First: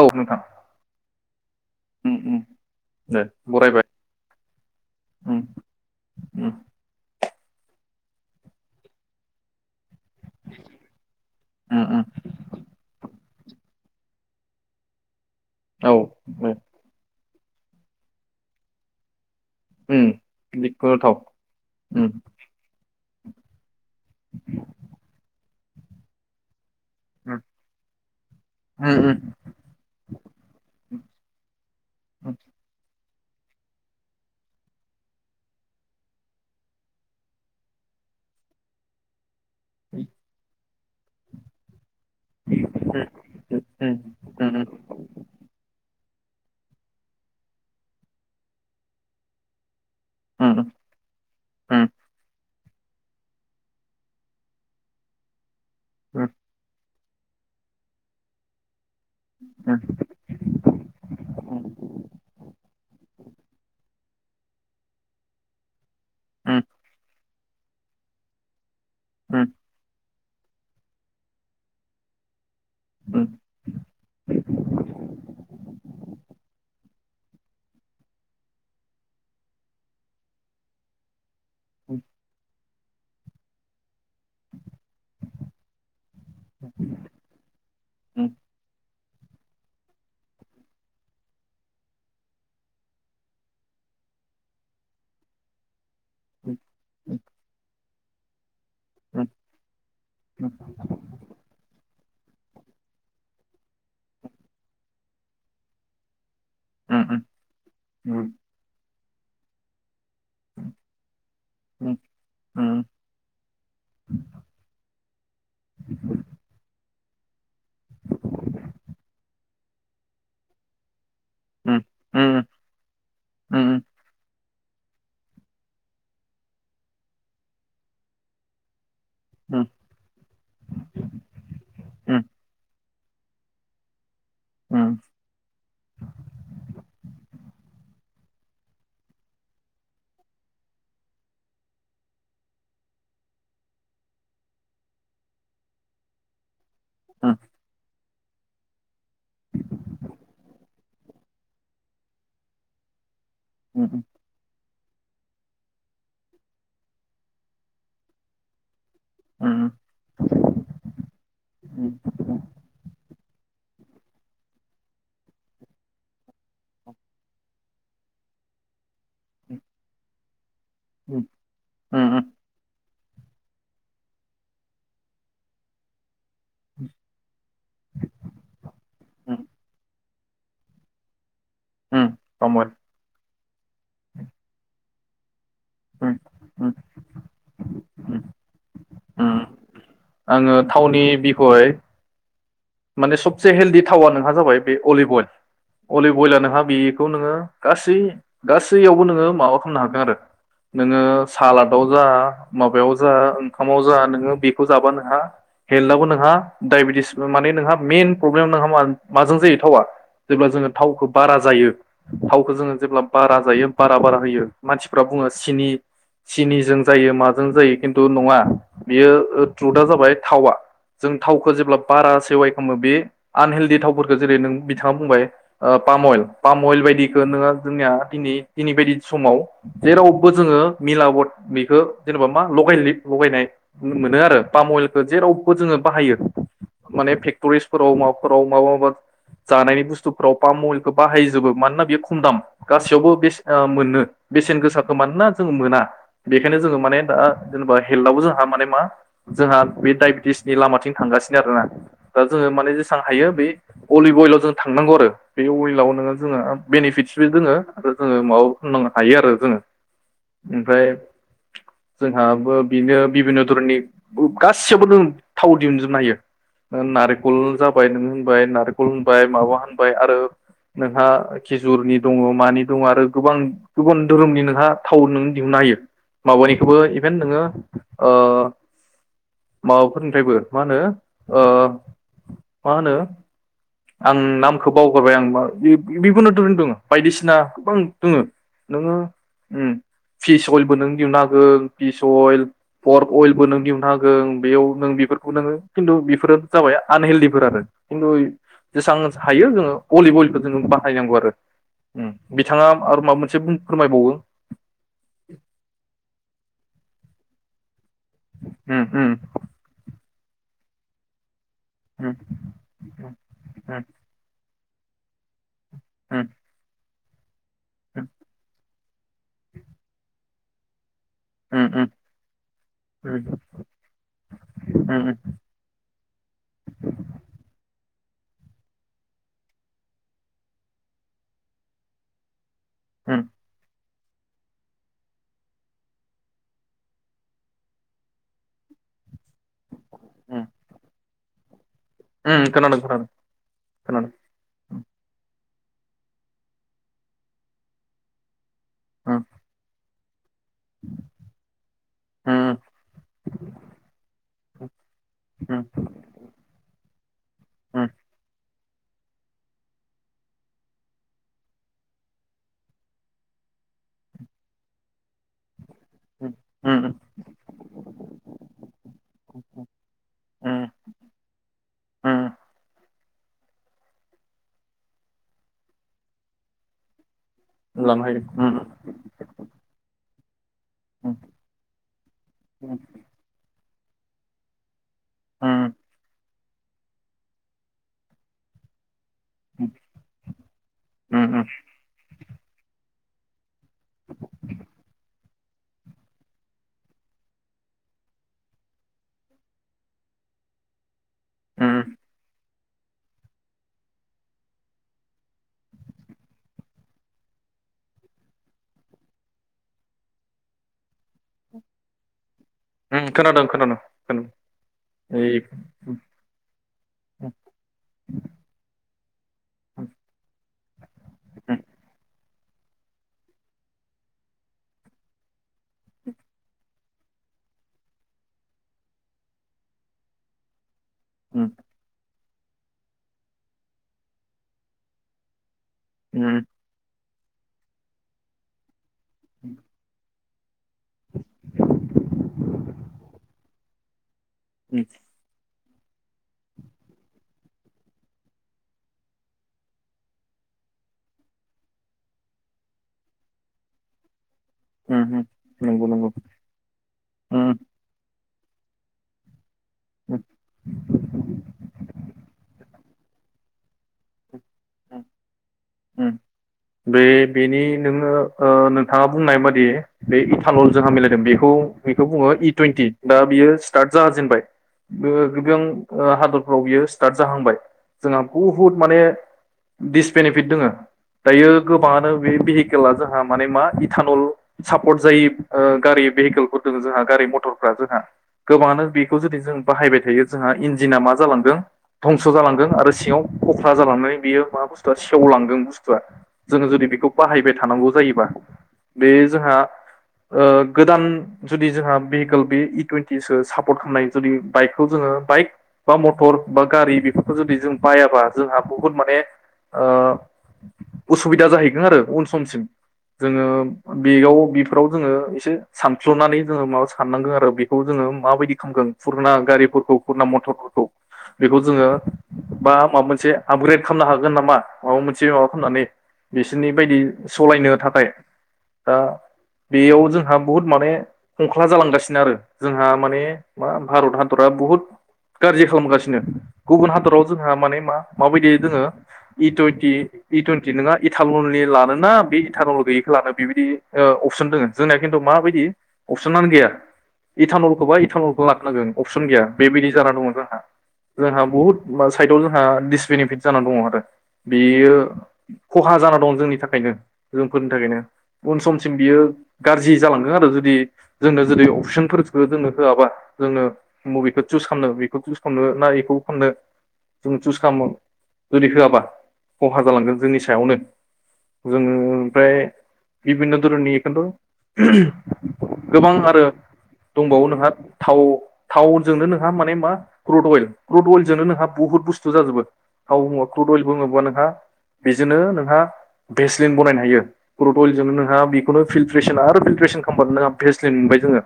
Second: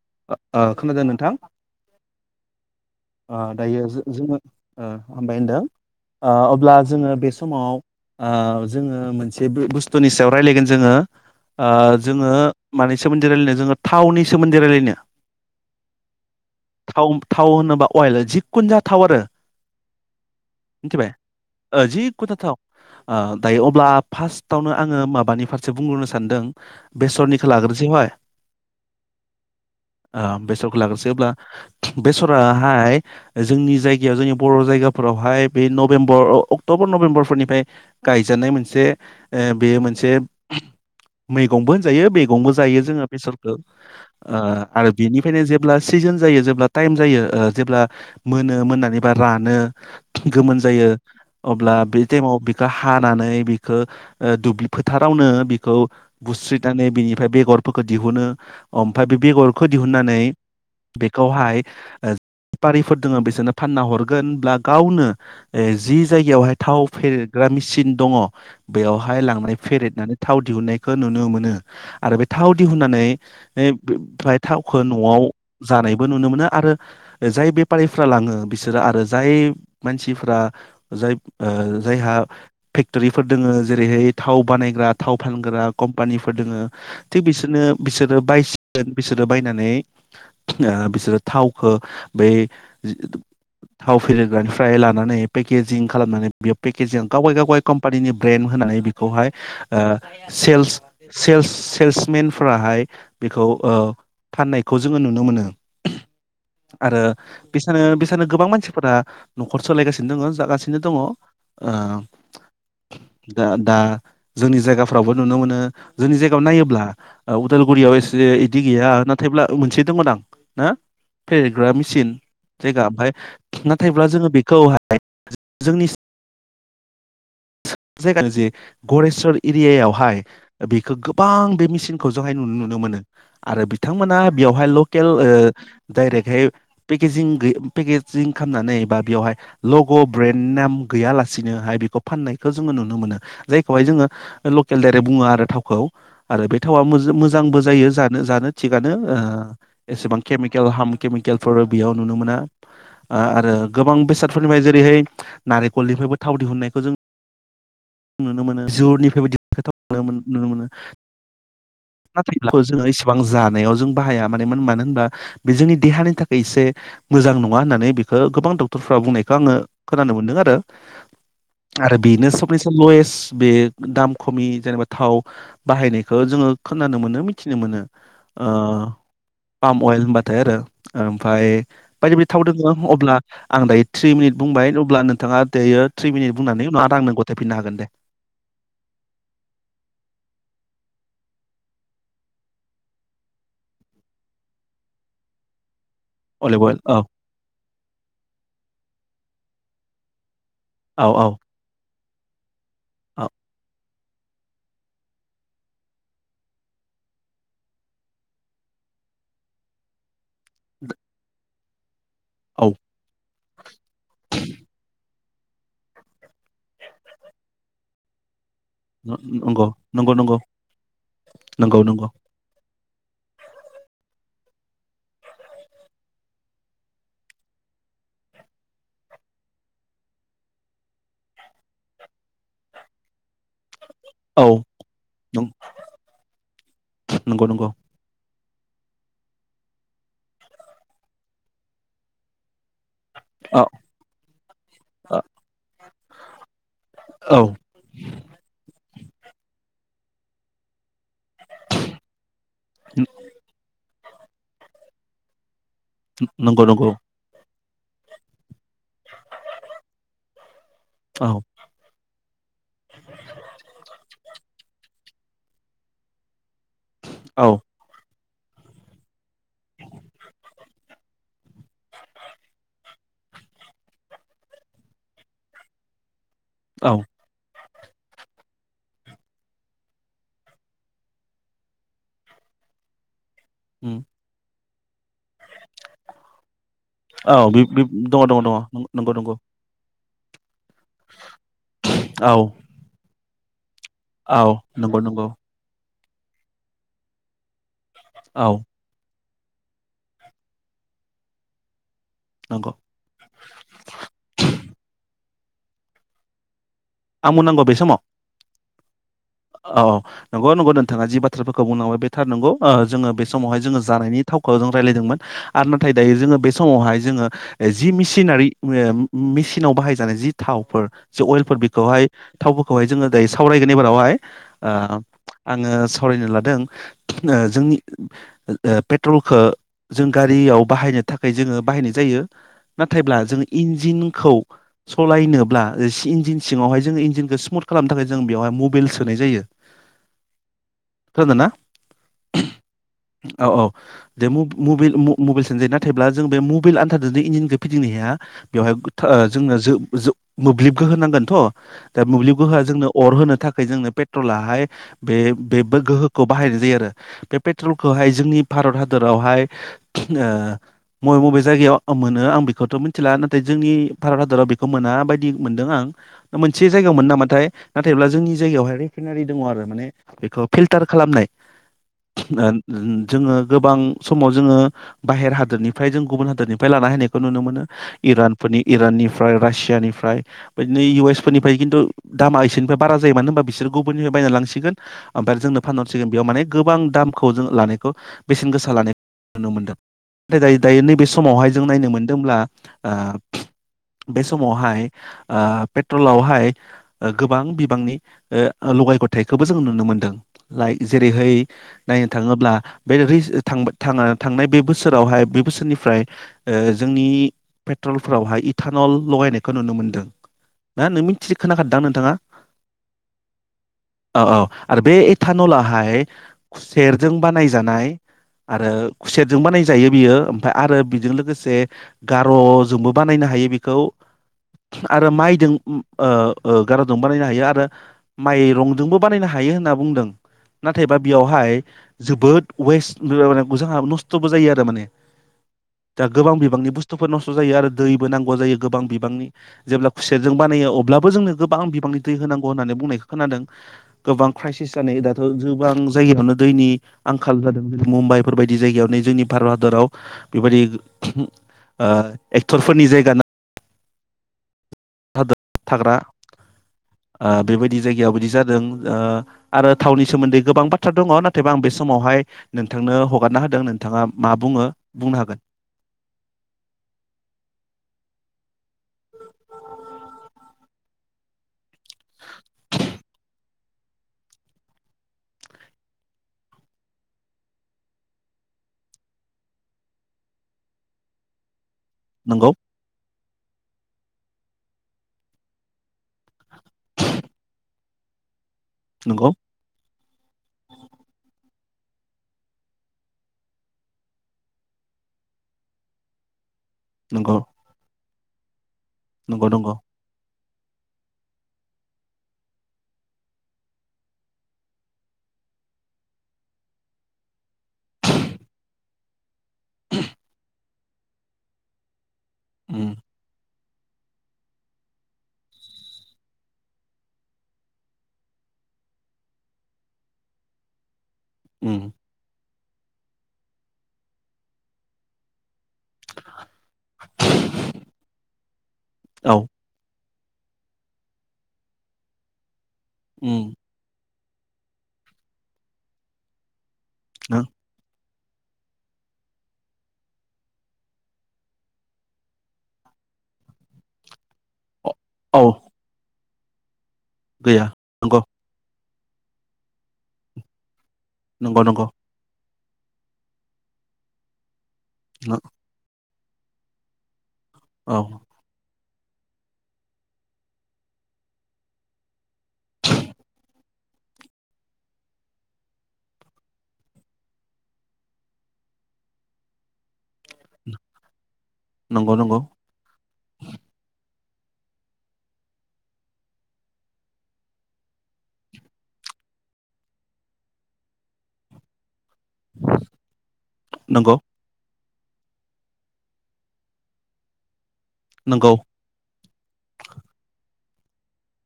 औ नोंथां ओ खोनादों नोंथां? उम उम दे ओ बरायबाय दायो जों जोंङो ओ हामबाय उम होनदों उम अब्ला जोङो बे स समाव ओ जोङो मोनसे बु बुस त नि सायाव रायलायगोन जोङो ओ उम उम जोङो मानि सोमोन रायलायनो जोङो थावनि सोमोन्दै रायलायनो। औ ओ थाव थाव होनोबा अयेल जिखुन जाथाव आरो उम जिखुनु मिथिबाय थाव ओ जिखुनु थाव ओ दायो अब्ला फास्टआवनो आङो माबानि फास जो बुंग्रोनो सानदों। उम बेसरनिखौ लाग्रोनोसै फाय उम ओ बेसरखौ लाग्रोसै अब्ला उम बेसरा जोंनि जायगायाव जोंनि बर' जायगाफोरावहाय बे नभेम्बर अक्ट'बर नभेम्बरफोरनिफ्राय गायजानाय मोनसे ओ बेयो मोनसे मैगंबो जायो मैगं बो जायो उम जोङो बेसरखौ उम उम ओ उम आरो बेनिफाय नो जेब्ला सिजोन जायो जेब्ला टाइम जायो ओ जेब्ला मोनो मोननानै बा रानो गोमोन उम जायो अब्ला उम बै टाइमाव हानानै बिखौ ओ दुब्लि फोथारावनो खौ बुस्रिधानै बिनिफ ओमफ्राय बेगरफोरखौ दिहुनो। ओमफ्राय बे बेगरखौ उम दिहुनन्नानै उम बेखौहाय ओ बारिफोर दोङो बिसोरनो फाननाव हरगोनब्ला गावनो ओज जि जायगायावहाय थाव फेरो ग्रा मेसिन दङ। बेयावहाय लांनानै फेरेदनानै। थाव दिहुननायखौ नुनो मोनो आरो बे थाव दिहुननानै फ्राय थावखौ न'आव जानायबो नुनो मोनो आरो जाय बेफारिफ्रा लाङो बिसोरो आरो जाय मानसिफ्रा जाय ओ जायहा फेक्ट'रिफोर दोङो जेरैहाय थाव बानायग्रा थाव फानग्रा कम पानिफोर दोङो थिग बिसोरनो बिसोरो बायसि बिसोरो बायनानै ओ बिसोरो थावखो बै थाव फेरेरग्रानिफ्राय लानानै पेकेजिं खालामनानै बेेयाव पेकेजिंग गावगाय गावगाय कम बेबादि नो ब्रेन होनानै बेखौहाय ओ सेल्स सेल्स सेल्स मेन फोराहाय बेखौ ओ फाननायखौ जोङो नुनो मोनो। आरो बिसानो बिसानो गोबां मानसिफोरा न'खर सलायगा सिनो दोंडो जागासिनो दङ ओ दा दा जोंनि जायगा फ्रावबो नुनो मोनो जोंनि जायगायाव नायोब्ला उदालगुरियाव एसे इदि गैया नाथायब्ला मोनसे दंमोन दां ओ ग्राब सिन जायगा ओमफाय नाथायब्ला जोंङो बे खौहाय जोंनि [unintelligible] गरेस्वर एरियायावहाय बेखो गोबां बे मेचिनखौ जोंहाय नुनो मोनो। आरो बिथांमोना बेयावहाय लकेल ओ डाइरेक्टहै पेकेजिं गै पेकेजिं खामनानै बा बेयावहाय लग' ब्रेन्ड नाम गैयालासेनोहाय बेखौ फाननायखोे जोङो नुनो मोनो जायखौहाय जोङो लकेल दायरेक्ट बुङो आरो थावखौ आरो बे थावा मो मोजांबो जायो जा नो जानो थिगानो अ एसेबां केमिकेल हम केमिकेलफोर बेयाव नुनो मोना आ आरो गोबां बेसादफोरनि बाय जे रै नारेंखल निफ्रायबो थाव दिुननायखौ जों नुनो मोनो। जुरनिफ्रायबो दिहुननाय थाव नुनो मोनो नाथायब्ला जो गोबां जानायाव जों बाहाया माने मोन मानो होनबा बे जोंनि देहानि थाखाय एसे मोजां नङा होननानै बेखौ गोबां डक्टरफ्रा बुंनायखौ आङो खोनानो मोनदों आरो उम आरो बेनो सबेसलयेस बे दाम खमि जेनेबा थाव बाहायनाय खो जोंडो खोनानो मोनो मिथिनो मोनो ओ पाम अयल थो आरो ओम। फाय बायदि बायदि थाव दोङ अब्ला आं दायो थ्रि मिनिट बुंबाय अब्ला नोंथाङा दायो थ्रि मिनिट नै उम [unintelligible] गथायफिननो हागोन दे ओम। आंङो थावनि बिख'य माने सबसे हेल्दी थावा नोंहा जाबाय बे अलिभ अइल अलिभ अयेला नोंहा अइल औ बेखौ नोङो गासै गासैयावबो नोङो माबा हनो हागोन आरो। नोङो औ औ सालादाव होआ माबायाव जा औ ओंखामाव जा नोङो बेखौ जाबा नोंहा हेल्दाबो नोंहा दायबेटिस माने नोंहा मेन प्रब्लेम नोंहा मा माजों जायो थावा? जेब्ला जोङो थावखौ बारा जायो थावखौ औ जोङो जेब्ला बारा जायो बारा बारा होयो मानसिफ्रा बुङो सिनि सिनिजों जायो माजों जायो। खिन्थु नङा। बेयो नंगौ त्रुदा नंगौ जाबाय नंगौ थावा, जों थावखौ जेब्ला नंगौ नंगौ बारा पे खामो बे आन हेल्दि थावफोरखो जेरै नों बिथाङा बुंबाय ओ पाम अइल पाम अइल बायदिखो नोङो जोंनिया दिनै दिनै बायदि समाव जेरावबो जोङो मिलावद बेखो जेनेबा मा लगाय लि लगायनाय मोनो आरो औ पाम अइलखो नं- जेरावबो जोङो बाहायो माने नंगौ नंगौ फेक्टरिसफोराव मा फोराव माबा माबा जानायनि बुुस्टुफोराव पाम अइलखो बाहायजोबो मानोना बेयो खम दाम गा सैयावबो बेस औ ओ मोनो बेसेन गोसाखो मानोना जों मोना बेखायनो जोङो माने दा औ जेनेबा हेल्थआवबो जोंहा माने मा जोंहा बे डायबेटिसनि लामाथिं थांगासिनो आरो दा जोङो माने जेसां हायो बै अलिब अइलाव जों थांनांगौ आरो। बे अइल लाव नोङो जोङो नंगौ नंगौ बेनिफिटसबो दोङो आरो जोङो माबा फोनांनो हायो आरो जोङो ओम फ्राय औ जोंहाबो बिनो बिबिनन धरननि गासिबो नों थाव दिहुनजोबनो हायो औ नारेंखल जाबाय नों होनबाय नारखल होनबाय माबा होनबाय आरो नोंहा खिजचरनि दङ मानि दङ आरो गोबां गुबुन धोरोमनि नोंहा थाव नों दिहुननो हायो माबानिखौबो औ इभेन नोङो ओ माबाफोरनिफ्रायबो मा होनो ओ मा होनो उम आं नाम खौ बावगारबाय आं मा बिखुनु धोर दोङो बायदिसिना औ बे गोबां बे दोङो दङ दङ दङ नोङो नंगौ नंगौ फिस अइलबो नों दिहुननो हागोन पिस औ अइल कर अइलबो नों दिहु हागोन औ बेयाव नों नंगौ नंगौ बेफोरखौ नोङो खिन्थु बेफोरो जाबाय आनहेल्डिफोर आरो खिन्थु औ बेसेसां हायो जोङो भलि बयलखौ जोङो बाहायनांगौ आरो उम बिथाङा नंगौ आरो माबा मोनसे फोरमायबावो आंनो बुंनांगौ बे समाव उ उ औ नंगौ नंगौ नोंथाङा जि बा थ्राफोरखौ बुंनांबाय बे थार नंगौ जोङो बे समावहाय उम जोङो जानायनि थाव गावजों रायज्लायदोंमोन आरो नाथाय दायो उम जोङो बे समावहाय जोङो। जि मेसिनारि मेसिनाव बाहायजानाय जि थावफोर जो अइलफोर उम बे उम खौहाय थावफोरखौहाय जोङो दायो सावरायगोननि बारावहाय ओ उम आङो सावरायनो लादों जोंनि पेट्रलखौ जों गारियाव बाहायनो थाखाय जोङो बाहायनाय जायो नाथायब्ला उम जों इन्जिननि खौ सालायनोब्ला सि इन्जिन सिङावहाय जोङो इन्जिनखौ सिमुथ खालामनो थाखाय जों बेवहाय मबाइल सोनाय जायो उम [inaudible] थोदोंना उम खोनादों खोनादों [unintelligible] औ औ खोनादों देमु। मुबिटइल मुबिइल सान जायो नाथायब्ला जों बे मुबिइल आनथादजों इन्जिनखौ फिदिंनो हाया। बेवहाय गोथा उम [unintelligible] जोंनो जो जो मोब्लिबखौ होनांगोन। दा मोब्लिब उम गोहो जोंनो अर होनो थाखाय जोंनो पेट्रलाहाय उम बे गोहोखौ बाहायनाय जायो आरो बे उम पेट्रलखौहाय जोंनि। भारत हादरावहाय ओ मबे मबे जायगायाव मोनो आं बेखौथ' मिथिला नाथाय जोंनि भारत हादराव बेखौ मोना बायदि मोनदों आं। उम मोनसे उम जायगायाव मोनो नामाथाय नाथायब्ला जोंनि जायगायावहाय रिफाइनारि दङ आरो माने बेखौ फिलटार खालामनाय लांनो ओ। जोङो गोबां समाव जोङो बाहेर हादोरनिफ्राय जों गुबुन हादोरनिफ्राय लाना हैननाय खौ नुनो मोनो हायो इरान उम फोरनि इराननिफ्राय रासियानिफ्राय। बिदिनो इउ उम एसफोरनिफ्राय खिन्थु दामा एसेनिफ्राय उम बारा जायो मानो होनबा बिसोर गुबुननिफ्राय बायनानै लांसिगोन ओमफ्राय जोंनो फानहरसिगोन बेयाव माने गोबां दामखौ जों लानायखौ बेसेन गोसा लानायखौ नुनो उम मोनदों नाथाय दायो दायो नैबे उम उम समावहाय जों नायनो मोनदोंब्ला आ। बे समावहाय। पेट्रलावहाय गोबां बिबांनि लगाय गथायखौबो जों नुनो मोनदों लाइ जेरैहाय नायनो थांङोब्ला बे थांनाय बे बोसोरावहाय बे बोसोरनिफ्राय जोंनि पेट्रलफोरावहाय इटानल लगायनायखौ नुनो मोनदों ना नों मिथि खोनाखादोंदां नोंथांङा उम खोनादों खोनादों औ खोनादों औ आरो बे ओइ उम एटानलाहाय खुसेेरजों उम बानायजानाय आरो खुसेटजों बानायजायो बियो ओमफ्राय आरो बेजों लोगोसे उम ग र' जोंबो बानायनो हायो बेखौ आरो माइजों गारजों बानायनो हायो आरो माइ रंजोंबो बानायनो हायो होनना बुंदों नाथायबा उम बेयावहाय जोबोद वेस्ट मज नस्थ'बो जायो आरो माने दा गोबां उम बिबांनि बुस्थुखौ नस्थ' जायो आरो दैबो नांगौ जायो गोबां बि गोबांनि। ब्ला खुसेरजों बानायो अब्लाबो जोंनो गोबां बिबांनि दै होनांगौ होननानै बुंनायखौ खोनादों गोबां क्राइसिस जानाय दाथ' जों गोबां जायगायावनो दैनि आंखाल जादों जेरै मुम्बाइफोरबायदि जायगायावनो जोंनि भारत हादराव बेबायदि एक्टरफोरनि जायगा ना उम उम नंगौ थाग्रा नंगौ ओ उम बेबायदि जायगायाव बिदि जादों दों ओ आरो थावनि उम सोमोन्दै गोबां बाथ्रा दंङ नाथायबा आं बे समावहाय नों थांनो हगारना होदों नों थाङा मा बुंङो बुंनो हागोन उम बे बेनि नोंङो ओ नोंथाङा बुंनाय बादि बे इटानल जोंहा मिलायदों बेखौ बेखौ बुंङो इ टुइन्टि दा बियो स्टार्ट जाजेनबाय गोबां हादरफ्राव बियो स्टार्ट जाहांबाय जोंहा बुहुत माने दिसपेनि फिट दोंङ दायो गोबानो बे नंगौ भेहिकेला जोंहा माने मा इटानल सापर्ट जायो गारि भेहिकेलफोर दंङ जोंहा गारि मथरफ्रा जोंहा गोबाङानो बेखौ नंगौ जुदि जों बाहायबाय थायो जोंहा इन्जिना मा जालांदों धंस' जालांदों आरो सिङाव खख्रा जालांनानै बियो माबा बुस्थुआ सेवलांदों बुस्थुआ जोङो जुदि बेखौ नंगौ बाहायबाय थानांगौ जायोबा बे नंगौ जोंहा नंगौ गोदान जुदि जोंहा भेहिकेल बे इ टुन्टिसो सापर्ट खालामनाय जुदि बाइकखौ जोङो बाइक बा मटर बा गारि बेफोरखौ जुदि जों बायाबा जोंहा बुहुत माने ओ उसुबिदा जाहैगोन आरो उन समसिम उम जोङो बेयाव बेफोराव जोङो एसे सानफ्ल'नानै जोङो माबा साननांगो आरो बेखौ जोङो माबायदि खालामगोन फुरना गारिफोरखौ फुरना मथरफोरखौ बेखौ जोंड़ो उम बा माबा मोनसे आपग्रेड खालामनो हागोन नामा? माबा मोनसे खालामनानै बिसोरनि बायदि सालायनो थाखाय दा औ बेयाव जों हा बुहुद माने खंख्ला जालांगासिनो आरो। जोंहा माने उम मा भारत हा क्टरा बुहुत गाज्रि खालामगासिनो। गुबुन हादराव नों जोंहा माने मा माबायदि जोङो इ टुइन्टि इ टुइन्टि नङा इटारनलनि लान ना बे इटारनल गैयैखौ लानो बेबायदि अपसन दोङो। अ जोंनिया खिन्थु औ माबायदि अपसनानो गैया गैया इथानलखौ बा नंगौ इटानलखौ लाखानांगोन। अपसन गैया बेबायदि जानानानै दंमोन जोंहा। जोंहा नंगौ बुहुत नंगौ मा साइथआव जों ओ दिडिसबेनिफिट जानानानै दङ आरो। बेयो नो खहा जानानै दं जोंनि थाखायनो। जोंफोरनि औ थाखायनो उन सम सिम बियो गाज्रि जालांगदों आरो जुदि जोंनो जुदि अपसनफोरख जोंनो होआबा जोंनो मुभिखौ चुस खालामनो बेखौ चुस खालामनो ना बेखौ खालामनो जों चुस खालामो जुदि होआबा। खहा जालांगोन जोंनि सायावनो जोङो नंगौ नंगौ ओमफ्राय बिभिन्न' धरननि बेखौन्थ' गोबां आरो दंबावो नोंहा थाव थावजोंनो नोंहा माने मा क्रुथ अइल, क्रुथ अइेलजोंनो नोंहा बुहुत बुस्थु जाजोबो थाव मा नंगौ बुंङोबा नोंहा। बेजोंनो नोंहा भेस्लिन बनायनो हायो। क्रुट अइलजोंनो नोंहा नंगौ बेखौनो फिलट्रेसन आरो फल्ट्रेसन खालामबानो नोंहा फेसलिन मोनबाय जोङो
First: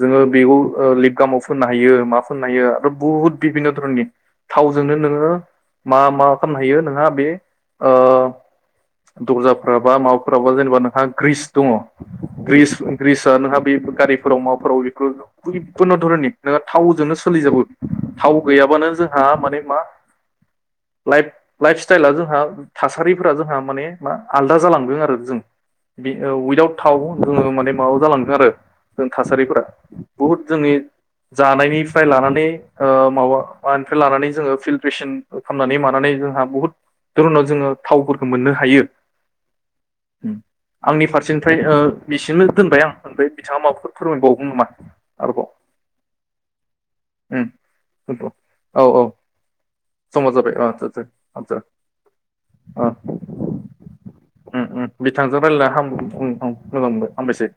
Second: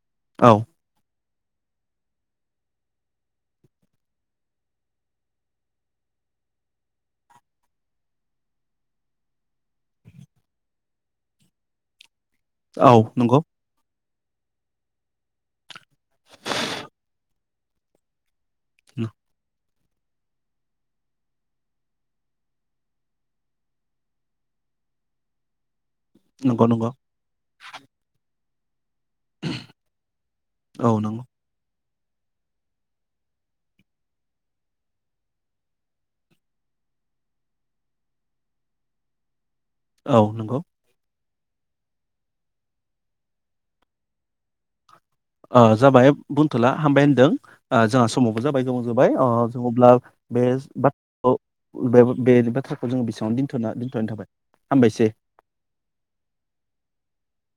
जोङो बेऔ औ ओ [unintelligible] फुननो हायो मा फुननो हायो आरो बुहुत बिभिन्न' धरननि थावजोंनो नोङो मा मा खालामनो हायो नोंहा बे ओ दर्जाफोर बा माबाफोर बा जेनेबा नोंहा ग्रिस दङ ग्रिस औ ग्रिस नंगौ नों हा गारि फोराव माबाफोराव बेफोरन' जिखुनो धरननिनो थावजोंनो सोलिजोाबो थाव गैयाबानो जोंहा माने मा लाइफ लाइफ स्टाइला जोंहा थासारिफोरा जोंहा माने मा आलदा जालांदों आरो जों ओ नंगौ वितआवट नंगौ थाव जोङो माने माबा जालांदों आरो जों थासारिफोरा बुहुद जोंनि औ नंगौ जानायनि फ्राय लानानै ओ माबा मानिफ्राय लानानै जोङो फिलट्रेसन खालामनानै माब नानै जोंहा बहुत धरनाव जोङो थावफोरखौ मोननो हायो औ नंगौ आंनि फारसे निफ्राय बिसिंनो दोनबाय आं ओमफ्राय बिथाङा माबाफोर फोरमायबावो नामा आरोबाव ओ जाबाय बुंथ'ला हामबाय होनदों उम ओ जोंहा दोनथ' समाबो जाबाय औ गोबाव औ जाबाय अ जों अब्ला समा बे जाबाय आसासा बाथ्राखौ आससा बे बे बाथ्राखौ जोङो बेसेबां दोनथ'ना दोनथ'नाय थाबाय ओम ओम हामबायसै। बिथांजों रायलायना हाम ओम ओम मोजां मोनबाय हामबायसै